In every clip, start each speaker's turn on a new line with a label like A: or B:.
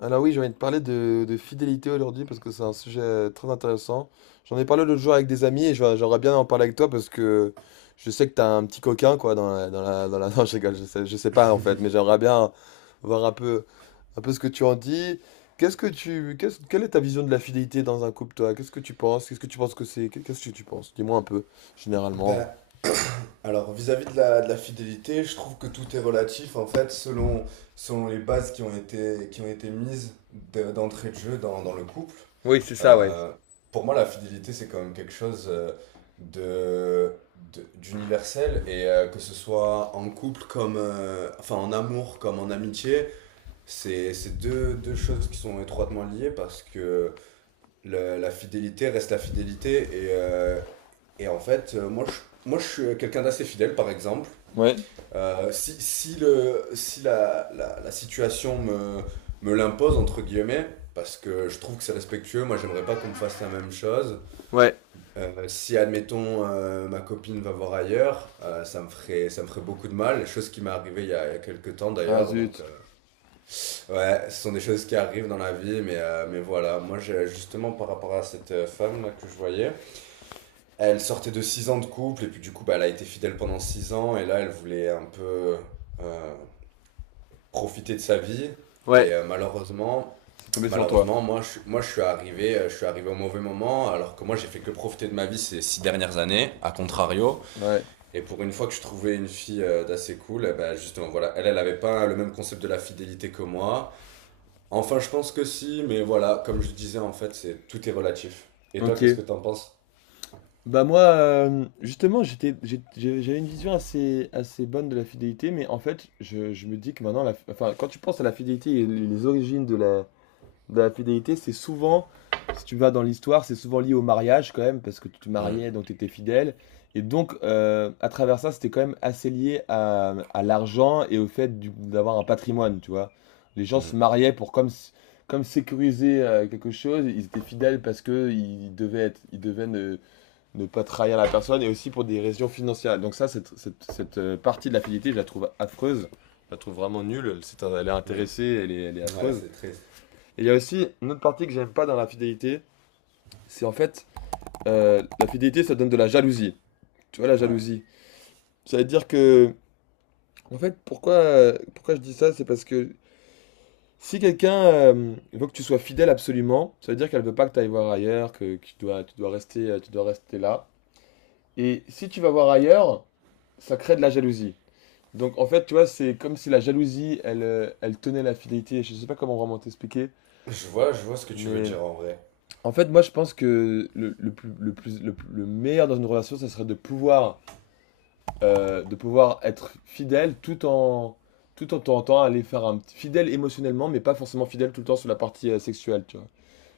A: Alors oui, j'ai envie de parler de fidélité aujourd'hui parce que c'est un sujet très intéressant. J'en ai parlé l'autre jour avec des amis et j'aimerais bien en parler avec toi, parce que je sais que t'as un petit coquin, quoi, Non, je rigole, je sais pas en fait, mais j'aimerais bien voir un peu, ce que tu en dis. Qu'est-ce que tu, qu'est-ce, quelle est ta vision de la fidélité dans un couple, toi? Qu'est-ce que tu penses? Qu'est-ce que tu penses que c'est? Qu'est-ce que tu penses? Dis-moi un peu, généralement.
B: Ben, alors vis-à-vis de la fidélité, je trouve que tout est relatif en fait selon, selon les bases qui ont été d'entrée de jeu dans le couple.
A: Oui, c'est ça, ouais.
B: Euh, pour moi, la fidélité, c'est quand même quelque chose de, d'universel et que ce soit en couple comme, enfin en amour comme en amitié, c'est deux choses qui sont étroitement liées parce que la fidélité reste la fidélité et, euh, Et en fait, moi, je suis quelqu'un d'assez fidèle, par exemple.
A: Ouais.
B: Si la situation me l'impose, entre guillemets, parce que je trouve que c'est respectueux, moi, j'aimerais pas qu'on me fasse la même chose.
A: Ouais,
B: Si, admettons, ma copine va voir ailleurs, ça me ferait beaucoup de mal. Chose qui m'est arrivée il y a quelques temps,
A: ah
B: d'ailleurs. Donc,
A: zut,
B: ouais, ce sont des choses qui arrivent dans la vie, mais voilà. Justement, par rapport à cette femme-là que je voyais, elle sortait de 6 ans de couple et puis du coup, bah, elle a été fidèle pendant 6 ans et là, elle voulait un peu euh, profiter de sa vie.
A: ouais,
B: Et malheureusement,
A: c'est tombé sur toi.
B: malheureusement, moi, je suis arrivé au mauvais moment alors que moi, j'ai fait que profiter de ma vie ces 6 dernières années, à contrario.
A: Ouais.
B: Et pour une fois que je trouvais une fille d'assez cool, eh ben, justement, voilà, elle avait pas le même concept de la fidélité que moi. Enfin, je pense que si, mais voilà, comme je disais, en fait, c'est tout est relatif. Et toi,
A: Ok.
B: qu'est-ce que t'en penses?
A: Bah moi, justement, j'avais une vision assez bonne de la fidélité, mais en fait, je me dis que maintenant, enfin, quand tu penses à la fidélité et les origines de la, fidélité, c'est souvent, si tu vas dans l'histoire, c'est souvent lié au mariage quand même, parce que tu te
B: Hmm,
A: mariais, donc tu étais fidèle. Et donc, à travers ça, c'était quand même assez lié à l'argent et au fait d'avoir un patrimoine, tu vois. Les gens se
B: hmm.
A: mariaient pour comme sécuriser quelque chose, ils étaient fidèles parce que ils devaient ne- ne pas trahir la personne et aussi pour des raisons financières. Donc ça, cette partie de la fidélité, je la trouve affreuse. Je la trouve vraiment nulle. C'est, elle est intéressée, elle est elle est
B: Ouais,
A: affreuse.
B: c'est triste.
A: Et il y a aussi une autre partie que j'aime pas dans la fidélité. C'est en fait, la fidélité, ça donne de la jalousie. Tu vois, la
B: Ouais.
A: jalousie. Ça veut dire que, en fait, pourquoi, je dis ça, c'est parce que si quelqu'un veut que tu sois fidèle absolument, ça veut dire qu'elle veut pas que tu ailles voir ailleurs, que tu dois rester là. Et si tu vas voir ailleurs, ça crée de la jalousie. Donc en fait, tu vois, c'est comme si la jalousie, elle, tenait la fidélité. Je sais pas comment vraiment t'expliquer,
B: Je vois ce que tu veux
A: mais
B: dire en vrai.
A: en fait, moi, je pense que le meilleur dans une relation, ça serait de pouvoir, être fidèle tout en tentant aller faire un petit fidèle émotionnellement, mais pas forcément fidèle tout le temps sur la partie sexuelle, tu vois.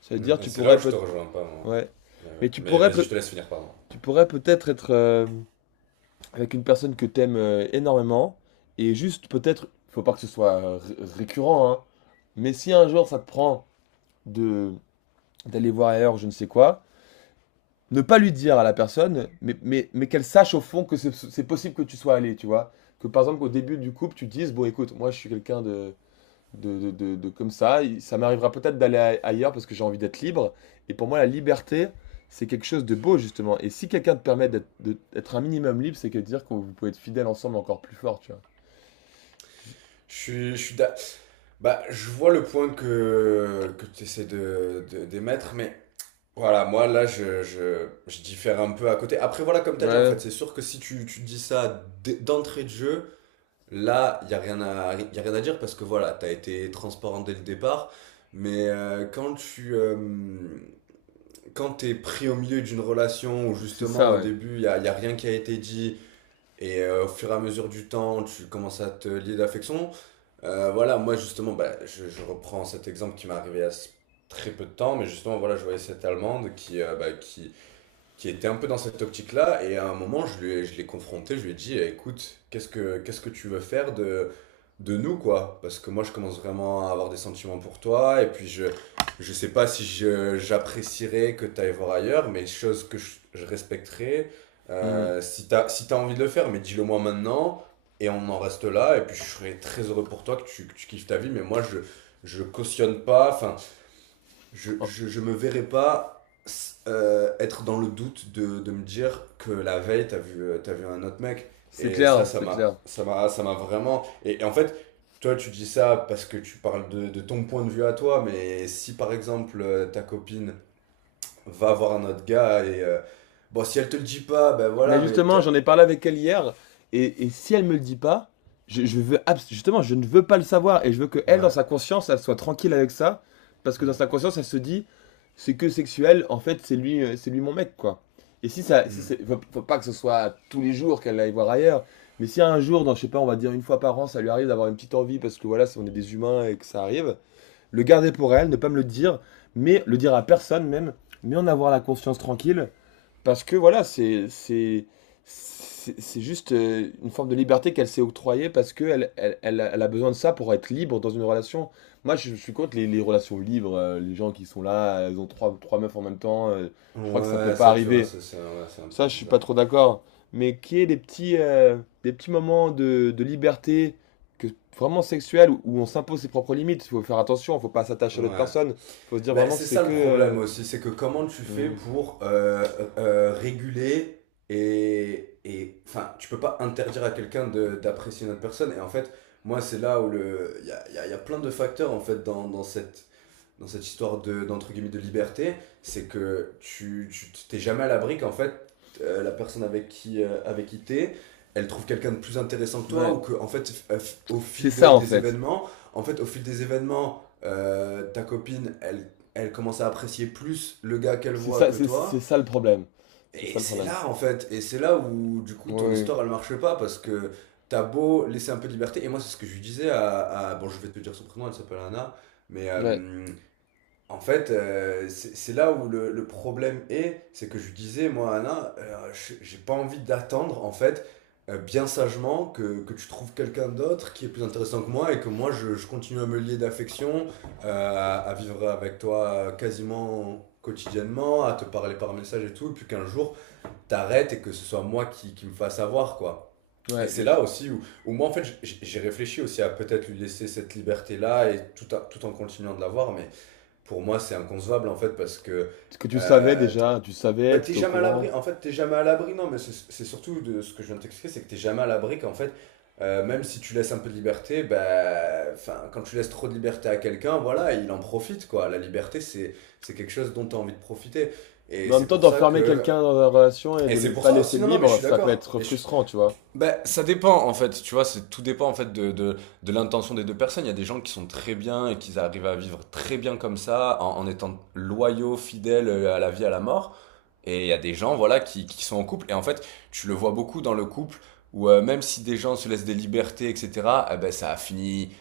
A: Ça veut dire,
B: Mm, et c'est là où je te rejoins pas, moi.
A: ouais,
B: Mais, ouais.
A: mais
B: Mais vas-y, je te laisse finir, pardon.
A: tu pourrais peut-être être, avec une personne que t'aimes énormément, et juste peut-être, faut pas que ce soit récurrent, hein, mais si un jour ça te prend de d'aller voir ailleurs, je ne sais quoi, ne pas lui dire à la personne, mais, qu'elle sache au fond que c'est possible que tu sois allé, tu vois. Que par exemple, qu'au début du couple, tu dises, bon écoute, moi je suis quelqu'un de comme ça. Ça m'arrivera peut-être d'aller ailleurs parce que j'ai envie d'être libre. Et pour moi, la liberté, c'est quelque chose de beau, justement. Et si quelqu'un te permet d'être un minimum libre, c'est que dire que vous pouvez être fidèle ensemble encore plus fort, tu vois. Je-
B: Je suis, je suis d'a- Bah, je vois le point que tu essaies de, d'émettre, mais voilà, moi là, je diffère un peu à côté. Après, voilà, comme tu as dit, en
A: Ouais,
B: fait, c'est sûr que si tu, tu dis ça d'entrée de jeu, là, il n'y a rien à, y a rien à dire parce que voilà, tu as été transparent dès le départ. Mais quand tu, quand t'es pris au milieu d'une relation où
A: donc c'est
B: justement
A: ça,
B: au
A: ouais.
B: début y a rien qui a été dit et au fur et à mesure du temps tu commences à te lier d'affection, voilà moi justement bah, je reprends cet exemple qui m'est arrivé il y a s- très peu de temps mais justement voilà je voyais cette Allemande qui, bah, qui était un peu dans cette optique-là. Et à un moment, je l'ai confronté, je lui ai dit: «Eh, écoute, qu'est-ce que tu veux faire de nous, quoi? Parce que moi, je commence vraiment à avoir des sentiments pour toi. Et puis, je sais pas si j'apprécierais que tu ailles voir ailleurs, mais chose que je respecterais.
A: Hmm.
B: Si t'as envie de le faire, mais dis-le moi maintenant. Et on en reste là. Et puis, je serais très heureux pour toi que tu kiffes ta vie. Mais moi, je cautionne pas. Enfin,
A: Oh,
B: je me verrais pas être dans le doute de me dire que la veille, t'as vu un autre mec.»
A: c'est
B: Et ça,
A: clair, c'est clair.
B: ça m'a vraiment. Et en fait, toi, tu dis ça parce que tu parles de ton point de vue à toi, mais si par exemple ta copine va voir un autre gars et bon, si elle te le dit pas, ben
A: Mais
B: voilà, mais
A: justement, j'en
B: peut-être...
A: ai parlé avec elle hier, et, si elle me le dit pas, je veux justement, je ne veux pas le savoir, et je veux que, elle, dans
B: Ouais.
A: sa conscience, elle soit tranquille avec ça, parce que dans
B: Hmm.
A: sa conscience, elle se dit, c'est que sexuel, en fait, c'est lui mon mec, quoi. Et si ça, si
B: Hmm.
A: c'est- faut, pas que ce soit tous les jours qu'elle aille voir ailleurs, mais si un jour, dans, je sais pas, on va dire une fois par an, ça lui arrive d'avoir une petite envie, parce que voilà, si on est des humains et que ça arrive, le garder pour elle, ne pas me le dire, mais le dire à personne même, mais en avoir la conscience tranquille, parce que voilà, c'est juste une forme de liberté qu'elle s'est octroyée, parce que elle, elle a besoin de ça pour être libre dans une relation. Moi, je suis contre les, relations libres, les gens qui sont là, elles ont trois, meufs en même temps. Je crois que ça peut
B: Ouais,
A: pas
B: ça, tu vois,
A: arriver.
B: ça, c'est ouais, c'est un peu
A: Ça, je suis pas
B: bizarre.
A: trop d'accord. Mais qu'il y ait des petits, moments de liberté que, vraiment sexuelle, où, on s'impose ses propres limites. Il faut faire attention, faut pas s'attacher à l'autre
B: Ouais.
A: personne. Faut se dire
B: Bah,
A: vraiment que
B: c'est
A: c'est
B: ça le
A: que...
B: problème aussi, c'est que comment tu fais
A: euh,
B: pour réguler et enfin, tu peux pas interdire à quelqu'un d'apprécier une autre personne. Et en fait, moi, c'est là où le, il y a plein de facteurs en fait dans, dans cette histoire de d'entre guillemets de liberté, c'est que tu t'es jamais à l'abri qu'en fait la personne avec qui t'es elle trouve quelqu'un de plus intéressant que
A: hmm,
B: toi
A: ouais,
B: ou que en fait au
A: c'est
B: fil
A: ça en
B: des
A: fait.
B: événements en fait au fil des événements ta copine elle elle commence à apprécier plus le gars qu'elle
A: C'est
B: voit
A: ça,
B: que toi
A: ça le problème. C'est ça
B: et
A: le
B: c'est
A: problème.
B: là en fait et c'est là où du coup
A: Oui,
B: ton
A: oui.
B: histoire elle marche pas parce que t'as beau laisser un peu de liberté et moi c'est ce que je lui disais à- bon je vais te dire son prénom, elle s'appelle Anna mais
A: Ouais,
B: en fait, c'est là où le problème est, c'est que je lui disais: «Moi, Anna, je j'ai pas envie d'attendre, en fait, bien sagement que tu trouves quelqu'un d'autre qui est plus intéressant que moi et que moi, je continue à me lier d'affection, à vivre avec toi, quasiment quotidiennement, à te parler par message et tout, et puis qu'un jour, t'arrêtes et que ce soit moi qui me fasse avoir, quoi». Et
A: ouais,
B: c'est là aussi où où moi, en fait, j'ai réfléchi aussi à peut-être lui laisser cette liberté-là et tout a tout en continuant de l'avoir, mais pour moi, c'est inconcevable en fait parce que
A: parce que tu savais
B: t'es
A: déjà,
B: bah, t'es
A: t'étais au
B: jamais à l'abri.
A: courant.
B: En fait, t'es jamais à l'abri. Non, mais c'est surtout de ce que je viens de t'expliquer, c'est que t'es jamais à l'abri qu'en fait, même si tu laisses un peu de liberté, bah, enfin, quand tu laisses trop de liberté à quelqu'un, voilà, il en profite quoi. La liberté, c'est quelque chose dont t'as envie de profiter. Et
A: Mais en même
B: c'est
A: temps,
B: pour ça
A: d'enfermer
B: que
A: quelqu'un dans la relation et
B: et
A: de
B: c'est
A: le
B: pour
A: pas
B: ça
A: laisser
B: aussi. Non, non, mais je
A: libre,
B: suis
A: ça peut
B: d'accord.
A: être
B: Et je
A: frustrant, tu vois.
B: ben, ça dépend en fait, tu vois, c'est tout dépend en fait de l'intention des deux personnes. Il y a des gens qui sont très bien et qui arrivent à vivre très bien comme ça, en, en étant loyaux, fidèles à la vie, à la mort. Et il y a des gens, voilà, qui sont en couple. Et en fait, tu le vois beaucoup dans le couple où même si des gens se laissent des libertés, etc., eh ben, ça a fini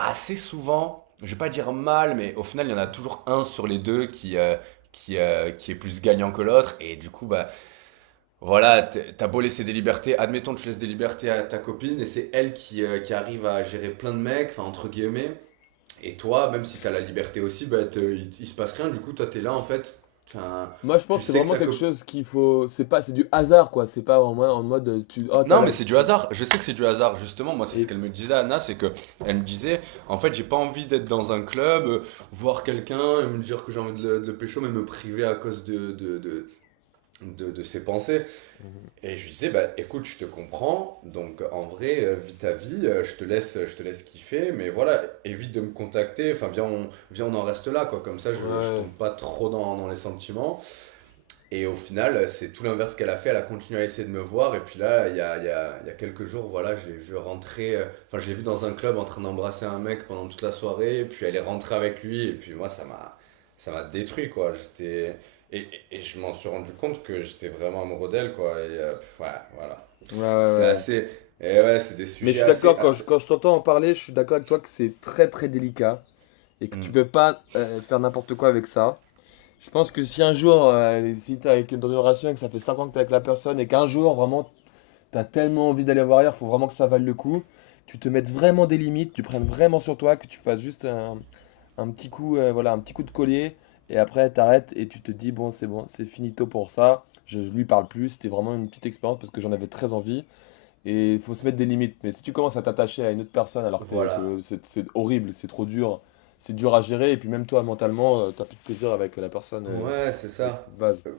B: assez souvent, je vais pas dire mal, mais au final, il y en a toujours un sur les deux qui, qui est plus gagnant que l'autre. Et du coup, bah, voilà, t'as beau laisser des libertés, admettons que tu laisses des libertés à ta copine et c'est elle qui arrive à gérer plein de mecs, enfin entre guillemets, et toi, même si t'as la liberté aussi, il se passe rien, du coup toi t'es là en fait, enfin
A: Moi, je pense
B: tu
A: que c'est
B: sais que
A: vraiment
B: ta
A: quelque
B: copine...
A: chose qu'il faut. C'est pas, c'est du hasard, quoi. C'est pas en mode, tu, oh, t'as
B: Non mais
A: la,
B: c'est du
A: tu...
B: hasard, je sais que c'est du hasard, justement, moi c'est ce
A: Et
B: qu'elle me disait Anna, c'est que elle me disait, en fait j'ai pas envie d'être dans un club, voir quelqu'un et me dire que j'ai envie de le pécho, mais me priver à cause de ses pensées.
A: ouais,
B: Et je lui disais, bah écoute, je te comprends, donc en vrai, vis ta vie, je te laisse kiffer, mais voilà, évite de me contacter, enfin viens on en reste là, quoi, comme ça je
A: ouais,
B: tombe pas trop dans, dans les sentiments, et au final, c'est tout l'inverse qu'elle a fait. Elle a continué à essayer de me voir. Et puis là, il y a quelques jours, voilà, je l'ai vu rentrer. Enfin, je l'ai vu dans un club en train d'embrasser un mec pendant toute la soirée. Et puis elle est rentrée avec lui. Et puis moi, ça m'a détruit, quoi. J'étais. Et, et je m'en suis rendu compte que j'étais vraiment amoureux d'elle, quoi. Et pff, ouais, voilà.
A: ouais.
B: C'est
A: Ouais.
B: assez. Et ouais, c'est des
A: Mais je
B: sujets
A: suis
B: assez,
A: d'accord, quand je,
B: assez...
A: t'entends en parler, je suis d'accord avec toi que c'est très, très délicat et que tu peux
B: Mm.
A: pas faire n'importe quoi avec ça. Je pense que si un jour, si t'es avec, dans une relation et que ça fait 5 ans que t'es avec la personne et qu'un jour, vraiment, t'as tellement envie d'aller voir ailleurs, faut vraiment que ça vaille le coup, tu te mettes vraiment des limites, tu prennes vraiment sur toi, que tu fasses juste un, petit coup, voilà, un petit coup de collier, et après t'arrêtes et tu te dis, bon, c'est finito pour ça, je lui parle plus, c'était vraiment une petite expérience parce que j'en avais très envie. Et il faut se mettre des limites. Mais si tu commences à t'attacher à une autre personne alors que, t'es- que
B: Voilà.
A: le- c'est horrible, c'est trop dur, c'est dur à gérer, et puis même toi, mentalement, t'as plus de plaisir avec la personne,
B: Ouais, c'est
A: avec tes
B: ça.
A: bases.
B: Euh,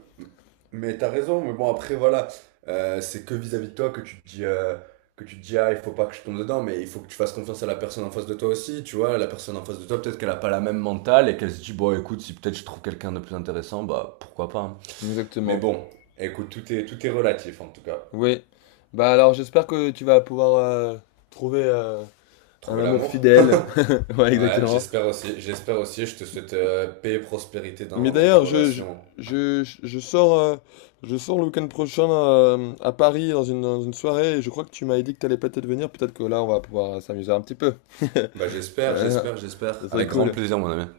B: Mais t'as raison, mais bon, après, voilà, c'est que vis-à-vis de toi que tu te dis, ah, il faut pas que je tombe dedans, mais il faut que tu fasses confiance à la personne en face de toi aussi, tu vois. La personne en face de toi, peut-être qu'elle a pas la même mentale et qu'elle se dit, bon, écoute, si peut-être je trouve quelqu'un de plus intéressant, bah, pourquoi pas, hein. Mais
A: Exactement.
B: bon, écoute, tout est relatif, en tout cas.
A: Oui. Bah alors, j'espère que tu vas pouvoir trouver un
B: Trouver
A: amour
B: l'amour.
A: fidèle. Ouais,
B: Ouais,
A: exactement.
B: j'espère aussi, je te souhaite paix et prospérité
A: Mais
B: dans, dans ta
A: d'ailleurs,
B: relation.
A: je sors, le week-end prochain à Paris dans une, soirée, et je crois que tu m'avais dit que t'allais peut-être venir, peut-être que là, on va pouvoir s'amuser un petit peu.
B: Bah, j'espère, j'espère, j'espère.
A: Ça serait
B: Avec grand
A: cool.
B: plaisir, mon ami.